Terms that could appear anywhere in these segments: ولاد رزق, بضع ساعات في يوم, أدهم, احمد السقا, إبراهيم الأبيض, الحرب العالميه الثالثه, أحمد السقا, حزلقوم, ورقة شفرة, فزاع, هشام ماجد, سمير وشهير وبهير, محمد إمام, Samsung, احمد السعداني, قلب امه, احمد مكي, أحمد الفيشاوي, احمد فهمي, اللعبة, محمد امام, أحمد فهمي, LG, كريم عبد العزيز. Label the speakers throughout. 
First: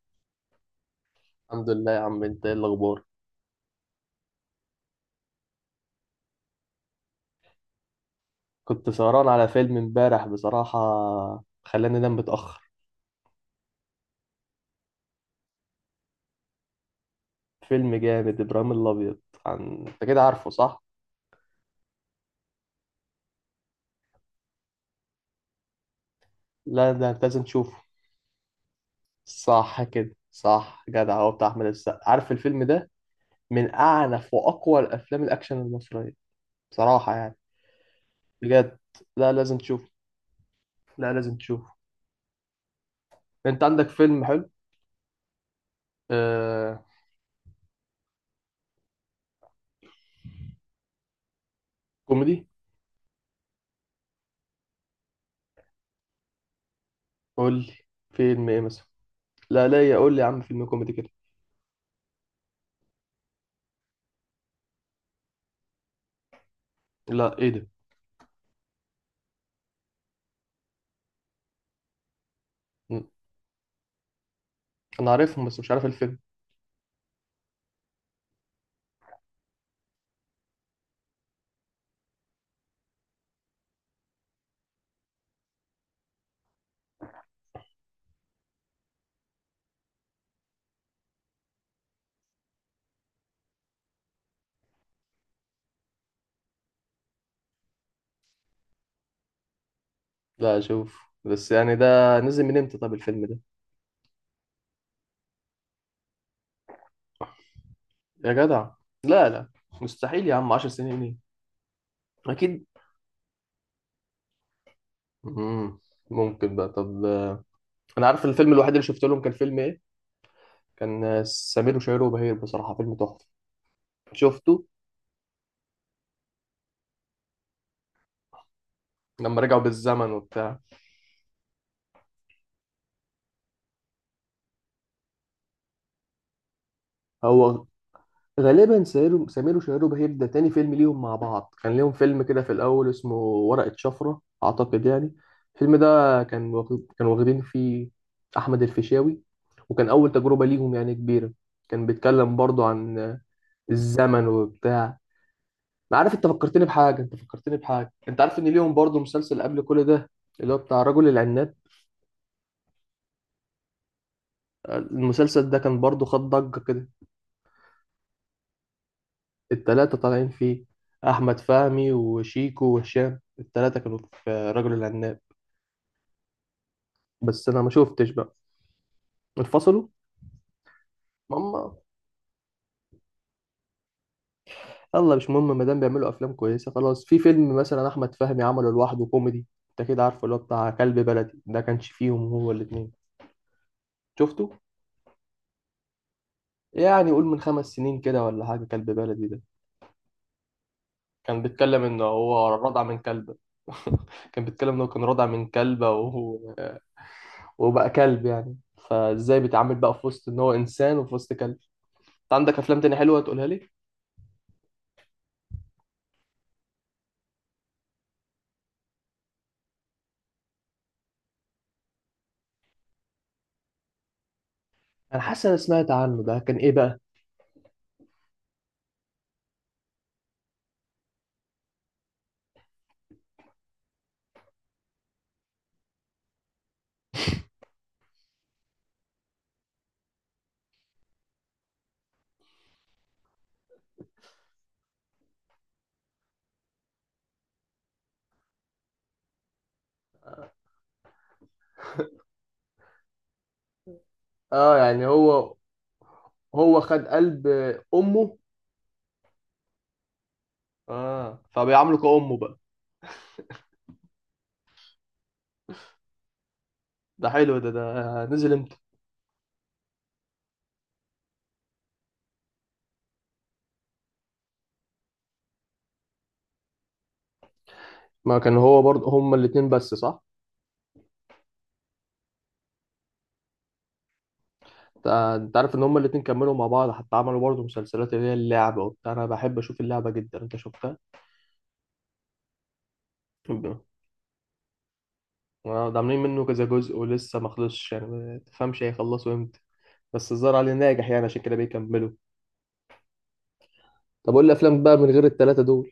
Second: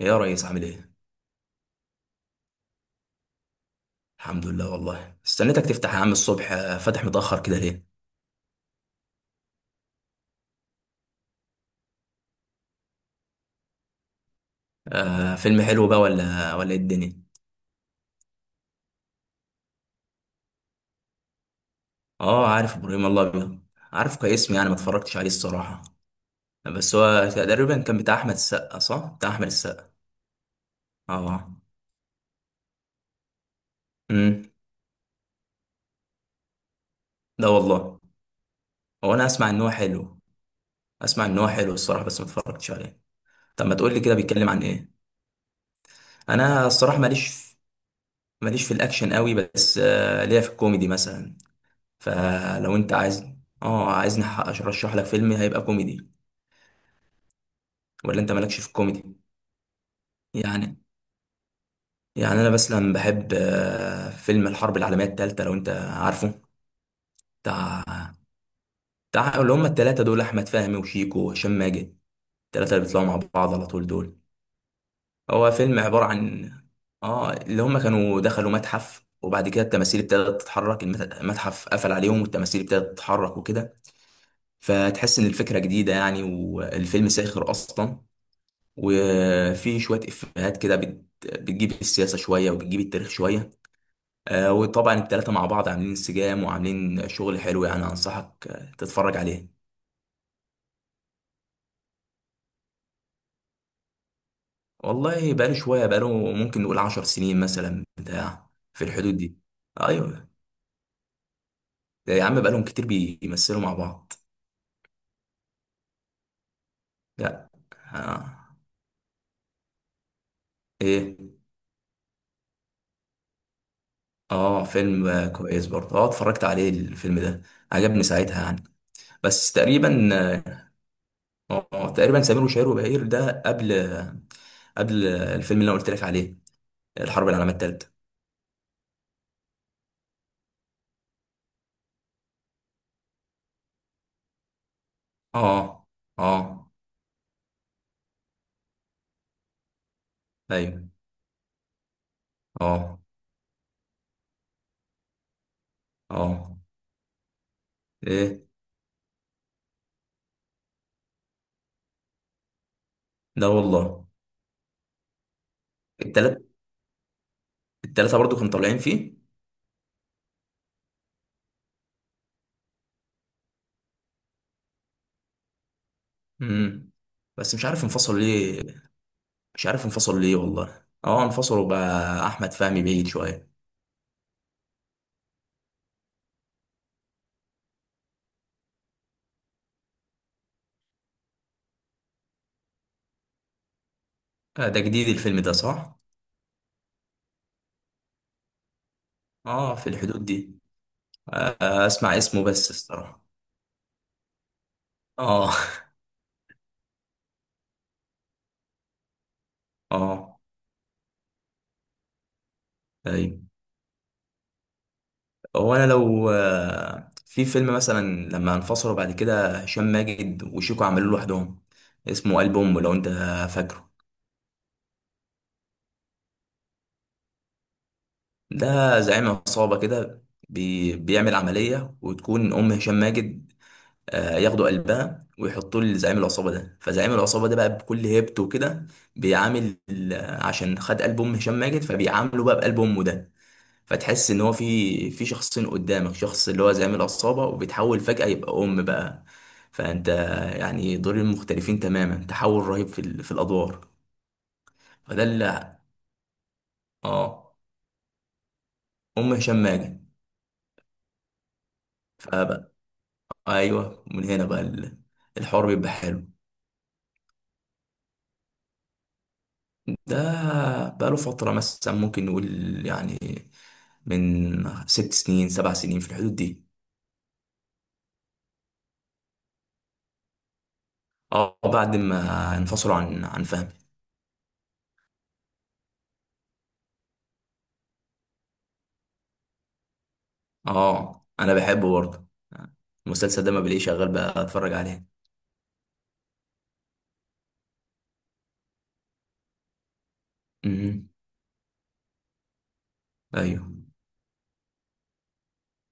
Speaker 1: إيه يا ريس عامل ايه؟
Speaker 2: الحمد لله يا عم، انت ايه الاخبار؟
Speaker 1: الحمد لله والله استنيتك تفتح يا عم الصبح، فاتح متأخر كده ليه؟
Speaker 2: كنت سهران على فيلم امبارح بصراحة، خلاني انام متأخر.
Speaker 1: فيلم حلو بقى ولا ايه الدنيا؟
Speaker 2: فيلم جامد، ابراهيم الابيض. انت كده عارفه صح؟
Speaker 1: اه، عارف ابراهيم الله ابيض. عارفه كاسم، يعني ما اتفرجتش عليه الصراحة.
Speaker 2: لا
Speaker 1: بس
Speaker 2: ده انت
Speaker 1: هو
Speaker 2: لازم
Speaker 1: تقريبا
Speaker 2: تشوفه.
Speaker 1: كان بتاع احمد السقا صح؟ بتاع احمد
Speaker 2: صح
Speaker 1: السقا.
Speaker 2: كده صح، جدع، هو
Speaker 1: اه.
Speaker 2: بتاع احمد السقا، عارف الفيلم ده؟ من اعنف
Speaker 1: امم.
Speaker 2: واقوى الافلام الاكشن المصرية بصراحة يعني،
Speaker 1: ده والله.
Speaker 2: بجد.
Speaker 1: هو انا
Speaker 2: لا
Speaker 1: اسمع
Speaker 2: لازم
Speaker 1: ان هو
Speaker 2: تشوفه،
Speaker 1: حلو.
Speaker 2: لا
Speaker 1: اسمع
Speaker 2: لازم
Speaker 1: ان هو حلو
Speaker 2: تشوفه،
Speaker 1: الصراحة، بس ما اتفرجتش عليه.
Speaker 2: انت
Speaker 1: طب ما
Speaker 2: عندك
Speaker 1: تقول لي كده
Speaker 2: فيلم
Speaker 1: بيتكلم
Speaker 2: حلو.
Speaker 1: عن ايه؟ انا
Speaker 2: آه...
Speaker 1: الصراحة ماليش، ماليش في الاكشن قوي، بس ليا في الكوميدي مثلا.
Speaker 2: كوميدي.
Speaker 1: فلو انت عايز، اه، عايزني ارشح لك فيلم هيبقى كوميدي،
Speaker 2: قول لي
Speaker 1: ولا انت
Speaker 2: فيلم ايه
Speaker 1: مالكش في
Speaker 2: مثلا.
Speaker 1: الكوميدي؟
Speaker 2: لا لا، يا قول لي يا عم فيلم
Speaker 1: يعني
Speaker 2: كوميدي كده.
Speaker 1: يعني انا مثلا بحب فيلم الحرب العالميه الثالثه لو انت عارفه.
Speaker 2: لا ايه ده؟
Speaker 1: بتاع بتاع اللي هم الثلاثه دول، احمد فهمي وشيكو وهشام ماجد، الثلاثه اللي بيطلعوا مع بعض على طول دول.
Speaker 2: انا عارفهم
Speaker 1: هو
Speaker 2: بس مش
Speaker 1: فيلم
Speaker 2: عارف
Speaker 1: عباره
Speaker 2: الفيلم.
Speaker 1: عن، اه اللي هم كانوا دخلوا متحف، وبعد كده التماثيل ابتدت تتحرك. المتحف قفل عليهم والتماثيل ابتدت تتحرك وكده. فتحس ان الفكره جديده يعني، والفيلم ساخر اصلا. وفي شويه افيهات كده، بتجيب السياسه شويه وبتجيب التاريخ شويه. وطبعا التلاته مع بعض عاملين انسجام وعاملين شغل حلو، يعني انصحك تتفرج عليه.
Speaker 2: لا اشوف، بس يعني ده نزل من امتى طب الفيلم ده؟
Speaker 1: والله بقاله شويه، بقاله ممكن نقول 10 سنين مثلا،
Speaker 2: يا
Speaker 1: بتاع
Speaker 2: جدع،
Speaker 1: في الحدود
Speaker 2: لا
Speaker 1: دي.
Speaker 2: لا، مستحيل
Speaker 1: ايوه.
Speaker 2: يا عم، 10 سنين ايه؟
Speaker 1: ده يا عم
Speaker 2: اكيد.
Speaker 1: بقالهم كتير بيمثلوا مع بعض.
Speaker 2: مم. ممكن بقى طب.
Speaker 1: لا.
Speaker 2: انا عارف
Speaker 1: آه.
Speaker 2: الفيلم الوحيد اللي شفت لهم كان فيلم ايه،
Speaker 1: ايه.
Speaker 2: كان سمير وشهير وبهير، بصراحة فيلم تحفة. شفته؟
Speaker 1: اه، فيلم كويس برضه، اتفرجت عليه الفيلم ده. عجبني ساعتها يعني.
Speaker 2: لما
Speaker 1: بس
Speaker 2: رجعوا
Speaker 1: تقريبا،
Speaker 2: بالزمن وبتاع.
Speaker 1: تقريبا سمير وشهير وبهير ده قبل، قبل الفيلم اللي انا قلت لك عليه، الحرب العالميه
Speaker 2: هو
Speaker 1: الثالثه.
Speaker 2: غالبا سمير وشهير وبهير ده تاني فيلم ليهم مع بعض، كان ليهم فيلم كده في الأول اسمه ورقة شفرة أعتقد يعني. الفيلم
Speaker 1: اه.
Speaker 2: ده
Speaker 1: اه.
Speaker 2: كان واخدين فيه أحمد الفيشاوي، وكان أول تجربة ليهم
Speaker 1: ايوه.
Speaker 2: يعني كبيرة. كان بيتكلم برضو
Speaker 1: اه.
Speaker 2: عن الزمن وبتاع. ما عارف،
Speaker 1: اه.
Speaker 2: أنت فكرتني بحاجة، أنت عارف إن
Speaker 1: ايه
Speaker 2: ليهم برضو مسلسل قبل كل ده، اللي هو بتاع رجل العناب.
Speaker 1: ده والله.
Speaker 2: المسلسل ده كان برضو خد
Speaker 1: التلات
Speaker 2: ضجة كده.
Speaker 1: التلاته برضو كانوا طالعين فيه.
Speaker 2: التلاتة طالعين فيه، أحمد فهمي وشيكو وهشام، التلاتة كانوا في رجل العناب،
Speaker 1: امم
Speaker 2: بس
Speaker 1: بس
Speaker 2: أنا
Speaker 1: مش
Speaker 2: ما
Speaker 1: عارف
Speaker 2: شفتش
Speaker 1: انفصل
Speaker 2: بقى.
Speaker 1: ليه. مش عارف
Speaker 2: انفصلوا.
Speaker 1: انفصل ليه والله،
Speaker 2: ماما.
Speaker 1: انفصلوا بقى، احمد فهمي بعيد شويه.
Speaker 2: يلا مش مهم، ما دام بيعملوا أفلام كويسة خلاص. في فيلم مثلا أحمد فهمي عمله لوحده كوميدي، أنت كده عارفه، اللي هو بتاع كلب بلدي، ده كانش فيهم هو الاتنين. شفته؟
Speaker 1: ده جديد الفيلم ده صح.
Speaker 2: يعني قول من 5 سنين كده ولا حاجة كلب بلدي ده.
Speaker 1: اه، في الحدود دي.
Speaker 2: كان بيتكلم إن
Speaker 1: اسمع اسمه
Speaker 2: هو
Speaker 1: بس
Speaker 2: رضع من
Speaker 1: الصراحه.
Speaker 2: كلبة. كان بيتكلم إنه كان رضع من
Speaker 1: اه.
Speaker 2: كلبة، وهو وبقى كلب يعني، فازاي بيتعامل بقى في وسط
Speaker 1: اه.
Speaker 2: ان هو انسان وفي وسط كلب. انت عندك افلام تاني حلوه
Speaker 1: ايوه.
Speaker 2: تقولها لي؟
Speaker 1: هو انا لو في فيلم مثلا لما انفصلوا بعد كده، هشام ماجد وشيكو عملوا لوحدهم، اسمه قلب امه لو انت فاكره.
Speaker 2: انا حاسس انا سمعت عنه، ده كان ايه بقى؟
Speaker 1: ده زعيم عصابه كده، بيعمل عمليه وتكون ام هشام ماجد. ياخدوا قلبها ويحطوه لزعيم العصابه ده، فزعيم العصابه ده بقى بكل هيبته كده بيعامل، عشان خد قلب ام هشام ماجد، فبيعامله بقى بقلب امه ده. فتحس ان هو في شخصين قدامك، شخص اللي هو زعيم العصابة وبيتحول فجأة يبقى ام بقى. فانت يعني دورين مختلفين تماما، تحول رهيب في الادوار.
Speaker 2: اه يعني
Speaker 1: فده
Speaker 2: هو،
Speaker 1: اللي،
Speaker 2: هو خد قلب
Speaker 1: اه،
Speaker 2: امه.
Speaker 1: ام هشام ماجد
Speaker 2: اه، فبيعامله كأمه بقى.
Speaker 1: فبقى. ايوه، من هنا بقى الحوار بيبقى حلو.
Speaker 2: ده حلو، ده نزل امتى؟
Speaker 1: ده بقى له فترة مثلا، ممكن نقول يعني من 6 سنين 7 سنين في الحدود دي.
Speaker 2: ما كان هو برضه هما الاتنين بس صح؟
Speaker 1: اه، بعد ما انفصلوا عن فهمي.
Speaker 2: أنت عارف ان هما الاتنين كملوا مع بعض، حتى عملوا برضه مسلسلات، اللي هي اللعبة وبتاع. انا بحب اشوف اللعبة جدا، انت شفتها؟
Speaker 1: اه، انا بحبه برضه المسلسل ده، ما بلاقيه شغال بقى اتفرج عليه.
Speaker 2: اه، ده عاملين منه كذا جزء ولسه ما خلصش، يعني ما تفهمش هيخلصوا امتى، بس الظاهر عليه
Speaker 1: امم.
Speaker 2: ناجح يعني، عشان كده بيكملوا.
Speaker 1: ايوه.
Speaker 2: طب قول لي افلام بقى من غير الثلاثه دول.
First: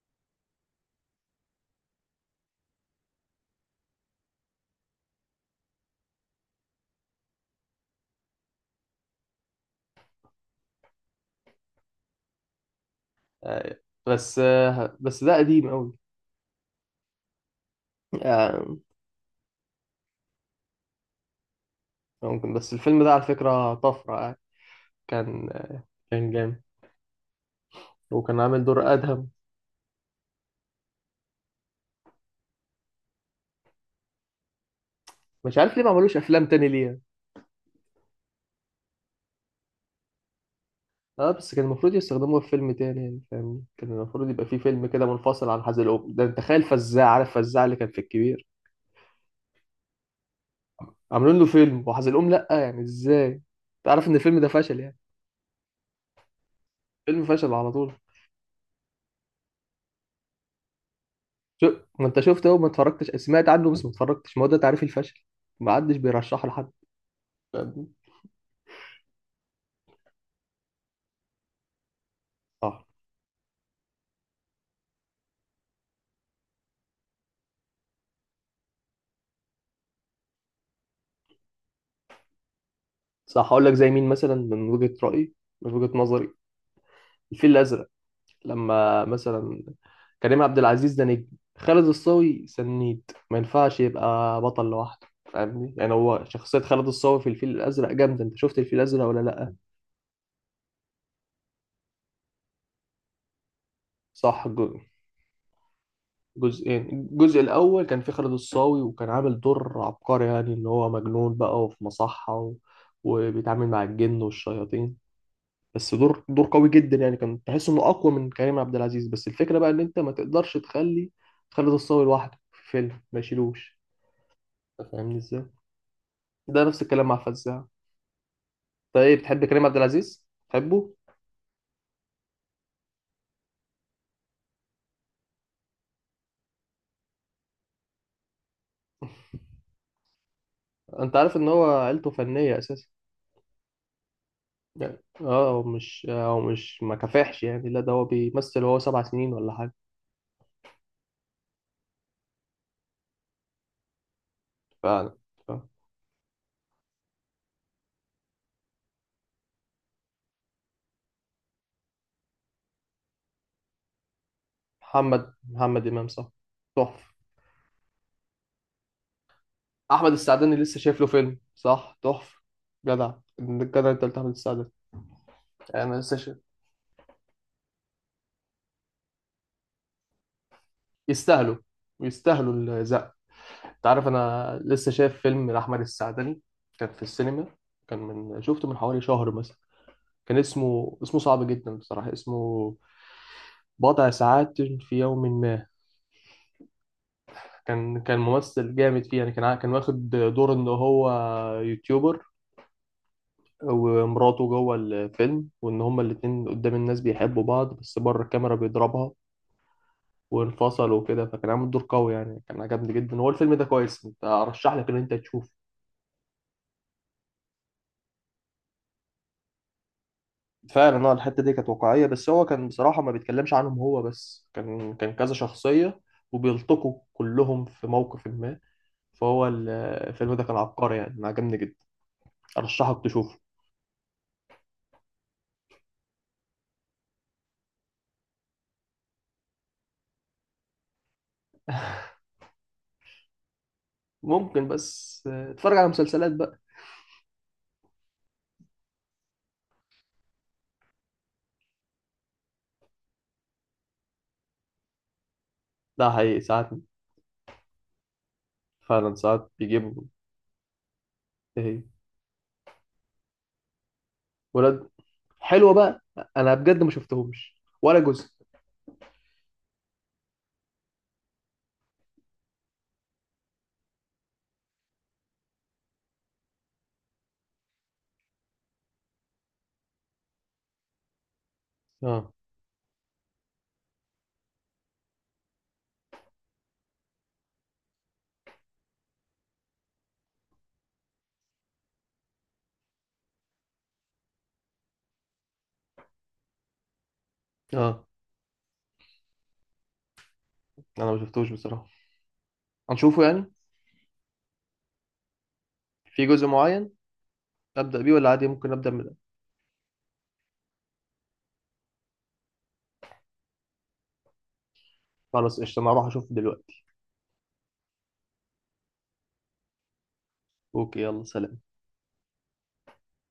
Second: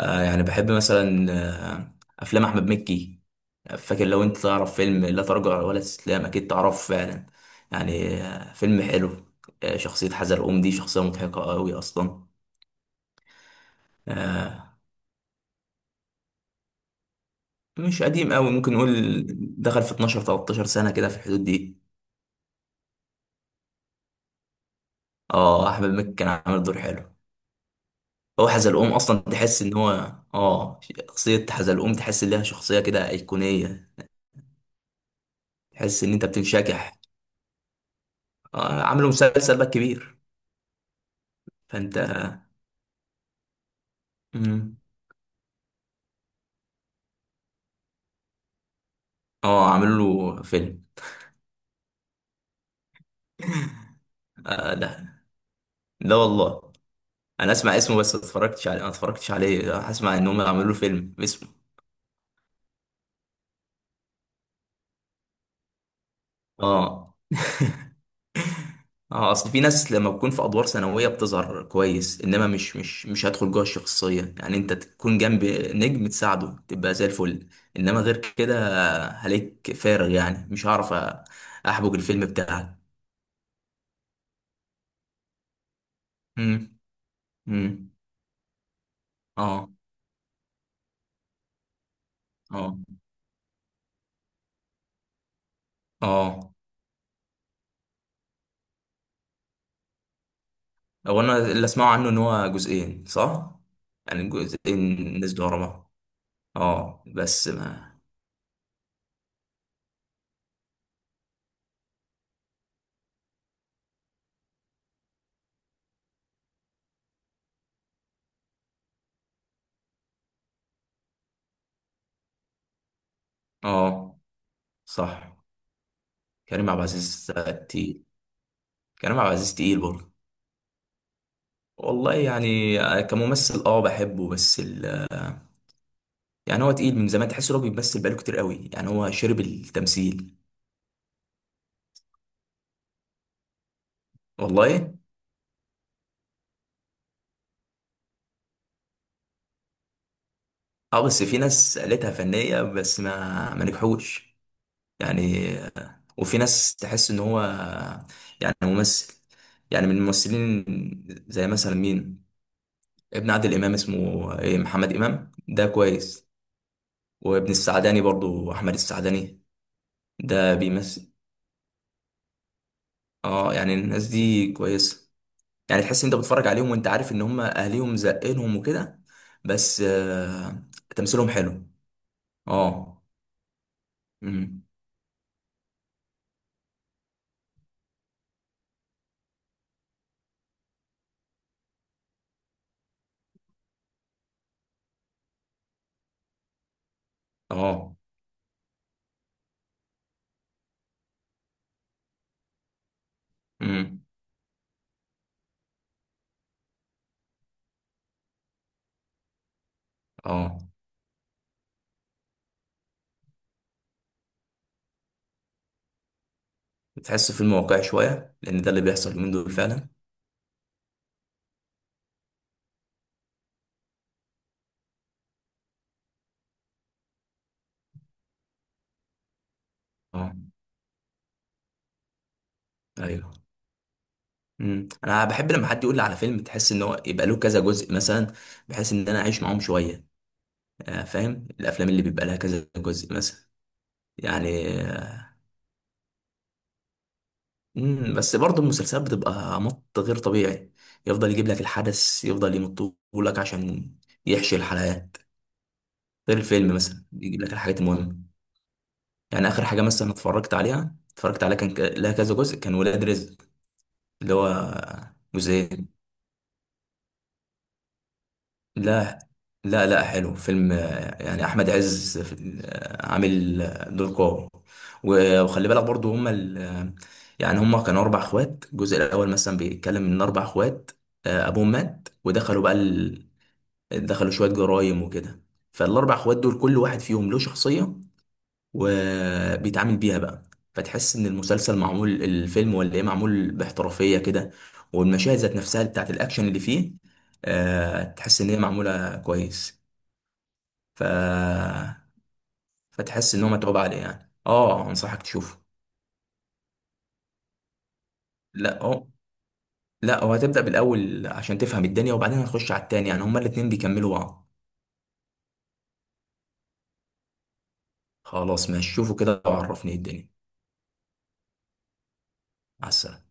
Speaker 1: يعني بحب مثلا آه افلام احمد مكي. فاكر لو انت تعرف فيلم لا تراجع ولا استسلام، اكيد تعرفه فعلا، يعني فيلم حلو. شخصية حزلقوم دي شخصية مضحكة قوي اصلا.
Speaker 2: آه،
Speaker 1: آه
Speaker 2: بس ده قديم قوي
Speaker 1: مش قديم قوي، ممكن
Speaker 2: يعني.
Speaker 1: نقول دخل في 12 13 سنة كده في الحدود دي.
Speaker 2: ممكن، بس الفيلم ده على فكرة طفرة يعني. كان
Speaker 1: اه، احمد مكي كان
Speaker 2: كان جامد،
Speaker 1: عامل دور حلو.
Speaker 2: وكان
Speaker 1: هو
Speaker 2: عامل دور
Speaker 1: حزلقوم اصلا،
Speaker 2: أدهم.
Speaker 1: تحس ان هو، اه، شخصيه حزلقوم تحس ان لها شخصيه كده ايقونيه.
Speaker 2: مش عارف ليه ما
Speaker 1: تحس ان
Speaker 2: عملوش
Speaker 1: انت
Speaker 2: أفلام تاني
Speaker 1: بتنشكح.
Speaker 2: ليه.
Speaker 1: عملوا مسلسل بقى كبير.
Speaker 2: اه، بس كان المفروض
Speaker 1: فانت.
Speaker 2: يستخدموه في فيلم تاني يعني، فاهم؟ كان المفروض يبقى فيه
Speaker 1: مم.
Speaker 2: فيلم كده منفصل عن حزلقوم ده. انت تخيل فزاع، عارف فزاع اللي كان في الكبير؟
Speaker 1: اه، عملوا له فيلم.
Speaker 2: عاملين له فيلم، وحزلقوم لأ، يعني ازاي؟ تعرف ان الفيلم ده
Speaker 1: آه.
Speaker 2: فشل يعني،
Speaker 1: لا. لا والله،
Speaker 2: فيلم
Speaker 1: انا
Speaker 2: فشل على
Speaker 1: اسمع
Speaker 2: طول.
Speaker 1: اسمه بس ما اتفرجتش عليه، ما اتفرجتش عليه، هسمع ان هم عملوا له فيلم باسمه.
Speaker 2: شو ما انت شفت اهو، ما اتفرجتش، سمعت عنه بس ما اتفرجتش. ما هو ده تعريف الفشل، ما حدش بيرشحه لحد.
Speaker 1: اه.
Speaker 2: فاهمني؟
Speaker 1: اه. اصل في ناس لما بتكون في ادوار ثانويه بتظهر كويس، انما مش
Speaker 2: صح،
Speaker 1: مش مش هدخل جوه الشخصيه، يعني انت تكون جنب نجم تساعده تبقى زي الفل، انما غير كده هليك فارغ، يعني مش هعرف احبك الفيلم بتاعك.
Speaker 2: صح، هقول لك زي مين مثلا، من وجهة رأيي، من وجهة نظري.
Speaker 1: امم.
Speaker 2: الفيل الأزرق،
Speaker 1: امم.
Speaker 2: لما مثلا
Speaker 1: اه.
Speaker 2: كريم عبد العزيز ده نجم، خالد الصاوي
Speaker 1: اه.
Speaker 2: سنيد ما ينفعش يبقى بطل لوحده. فاهمني؟ يعني هو
Speaker 1: اه.
Speaker 2: شخصية خالد الصاوي في الفيل الأزرق جامدة. انت شفت الفيل الأزرق ولا لأ؟
Speaker 1: هو انا اللي اسمعه عنه ان هو جزئين صح؟ يعني
Speaker 2: صح،
Speaker 1: جزئين نزلوا ورا بعض.
Speaker 2: جزئين،
Speaker 1: اه،
Speaker 2: الجزء
Speaker 1: بس
Speaker 2: الأول
Speaker 1: ما.
Speaker 2: كان في خالد الصاوي، وكان عامل دور عبقري يعني، إن هو مجنون بقى وفي مصحة وبيتعامل مع الجن والشياطين. بس دور قوي جدا يعني، كان تحس إنه أقوى من كريم عبد العزيز. بس الفكرة بقى إن أنت ما تقدرش تخلي خالد الصاوي لوحده في فيلم ما يشيلوش.
Speaker 1: اه،
Speaker 2: أنت فاهمني
Speaker 1: صح.
Speaker 2: إزاي؟ ده
Speaker 1: كريم عبد
Speaker 2: نفس الكلام مع
Speaker 1: العزيز
Speaker 2: فزاع.
Speaker 1: تقيل.
Speaker 2: أنت إيه
Speaker 1: كريم عبد
Speaker 2: بتحب
Speaker 1: العزيز
Speaker 2: كريم عبد
Speaker 1: تقيل برضه.
Speaker 2: العزيز؟ تحبه؟
Speaker 1: والله يعني كممثل بحبه، بس. يعني هو تقيل من زمان، تحس إن هو بيمثل بقاله كتير قوي، يعني هو شرب التمثيل.
Speaker 2: أنت عارف إن هو عيلته فنية أساسا،
Speaker 1: والله،
Speaker 2: يعني آه هو مش، هو مش ما كفاحش يعني، لا ده هو بيمثل وهو 7 سنين ولا حاجة.
Speaker 1: اه. بس في ناس قالتها فنية بس ما نجحوش
Speaker 2: فعلا.
Speaker 1: يعني.
Speaker 2: فعلا.
Speaker 1: وفي ناس تحس ان هو يعني ممثل، يعني من الممثلين. زي مثلا مين، ابن عادل امام اسمه ايه، محمد امام ده
Speaker 2: محمد إمام صح،
Speaker 1: كويس.
Speaker 2: تحفة.
Speaker 1: وابن السعداني برضو، احمد السعداني
Speaker 2: أحمد
Speaker 1: ده
Speaker 2: السعداني لسه شايف له
Speaker 1: بيمثل.
Speaker 2: فيلم صح، تحفة، جدع.
Speaker 1: اه، يعني
Speaker 2: جدع، أنت
Speaker 1: الناس
Speaker 2: قلت أحمد
Speaker 1: دي
Speaker 2: السعداني.
Speaker 1: كويسة، يعني
Speaker 2: أنا
Speaker 1: تحس انت
Speaker 2: لسه شايف.
Speaker 1: بتتفرج عليهم وانت عارف ان هم اهليهم زقينهم وكده، بس تمثيلهم
Speaker 2: يستاهلوا،
Speaker 1: حلو.
Speaker 2: يستاهلوا
Speaker 1: اه.
Speaker 2: الزق. أنت عارف، أنا
Speaker 1: امم.
Speaker 2: لسه شايف فيلم لأحمد السعداني، كان في السينما، كان من شفته من حوالي شهر مثلا. كان اسمه، اسمه صعب جدا بصراحة، اسمه بضع ساعات في يوم ما.
Speaker 1: اه.
Speaker 2: كان ممثل جامد فيه يعني. كان واخد دور إن هو يوتيوبر،
Speaker 1: امم.
Speaker 2: ومراته جوه الفيلم، وان هما الاتنين قدام الناس بيحبوا بعض، بس بره الكاميرا بيضربها
Speaker 1: اه،
Speaker 2: وانفصلوا وكده. فكان عامل دور قوي يعني، كان عجبني جدا، هو الفيلم ده كويس، انت ارشح لك ان انت تشوفه.
Speaker 1: بتحس فيلم واقعي شويه، لان ده اللي بيحصل اليومين دول فعلا.
Speaker 2: فعلا اه، الحته دي كانت واقعيه، بس هو كان بصراحه ما بيتكلمش عنهم هو بس، كان كذا شخصيه وبيلتقوا كلهم في موقف ما، فهو الفيلم
Speaker 1: اه.
Speaker 2: ده كان عبقري يعني، أنا عجبني جدا، ارشحك
Speaker 1: ايوه.
Speaker 2: تشوفه.
Speaker 1: انا بحب لما حد يقول لي على فيلم تحس ان هو يبقى له كذا جزء مثلا، بحيث ان انا اعيش معاهم شويه. فاهم الافلام اللي بيبقى لها كذا جزء مثلا،
Speaker 2: ممكن،
Speaker 1: يعني.
Speaker 2: بس آه اتفرج على مسلسلات بقى.
Speaker 1: بس برضه المسلسلات بتبقى مط غير طبيعي، يفضل يجيب لك الحدث، يفضل يمطه لك عشان يحشي الحلقات.
Speaker 2: ده
Speaker 1: غير
Speaker 2: حقيقي ساعات.
Speaker 1: الفيلم مثلا يجيب لك الحاجات المهمة،
Speaker 2: فعلا
Speaker 1: يعني
Speaker 2: ساعات
Speaker 1: آخر حاجة
Speaker 2: بيجيب.
Speaker 1: مثلا اتفرجت عليها كان
Speaker 2: ايه
Speaker 1: لها كذا جزء، كان ولاد رزق، اللي هو
Speaker 2: ولاد. حلوه
Speaker 1: جزئين.
Speaker 2: بقى، انا بجد ما شفتهمش ولا جزء.
Speaker 1: لا، لا، لا، حلو فيلم، يعني احمد عز عامل دور قوي، وخلي بالك برضو هما يعني هما كانوا اربع اخوات. الجزء الاول مثلا بيتكلم ان اربع اخوات ابوهم مات،
Speaker 2: اه.
Speaker 1: ودخلوا بقى. دخلوا شويه جرايم وكده. فالاربع اخوات دول كل واحد فيهم له شخصيه، وبيتعامل بيها بقى. فتحس ان المسلسل معمول، الفيلم ولا ايه، معمول باحترافيه كده. والمشاهد ذات نفسها بتاعت الاكشن اللي فيه
Speaker 2: اه
Speaker 1: تحس ان هي معموله كويس. ف
Speaker 2: انا ما شفتهوش بصراحه، هنشوفه
Speaker 1: فتحس ان هو
Speaker 2: يعني،
Speaker 1: متعوب عليه يعني، انصحك تشوفه.
Speaker 2: في جزء معين ابدا بيه ولا عادي ممكن
Speaker 1: لا
Speaker 2: ابدا
Speaker 1: هو،
Speaker 2: من.
Speaker 1: لا هو هتبدا بالاول عشان تفهم الدنيا، وبعدين هتخش على التاني، يعني هما الاتنين بيكملوا بعض.
Speaker 2: خلاص قشطه، انا هروح اشوفه دلوقتي.
Speaker 1: خلاص ماشي، شوفوا كده وعرفني إيه الدنيا.
Speaker 2: اوكي، يلا سلام.
Speaker 1: مع السلامه.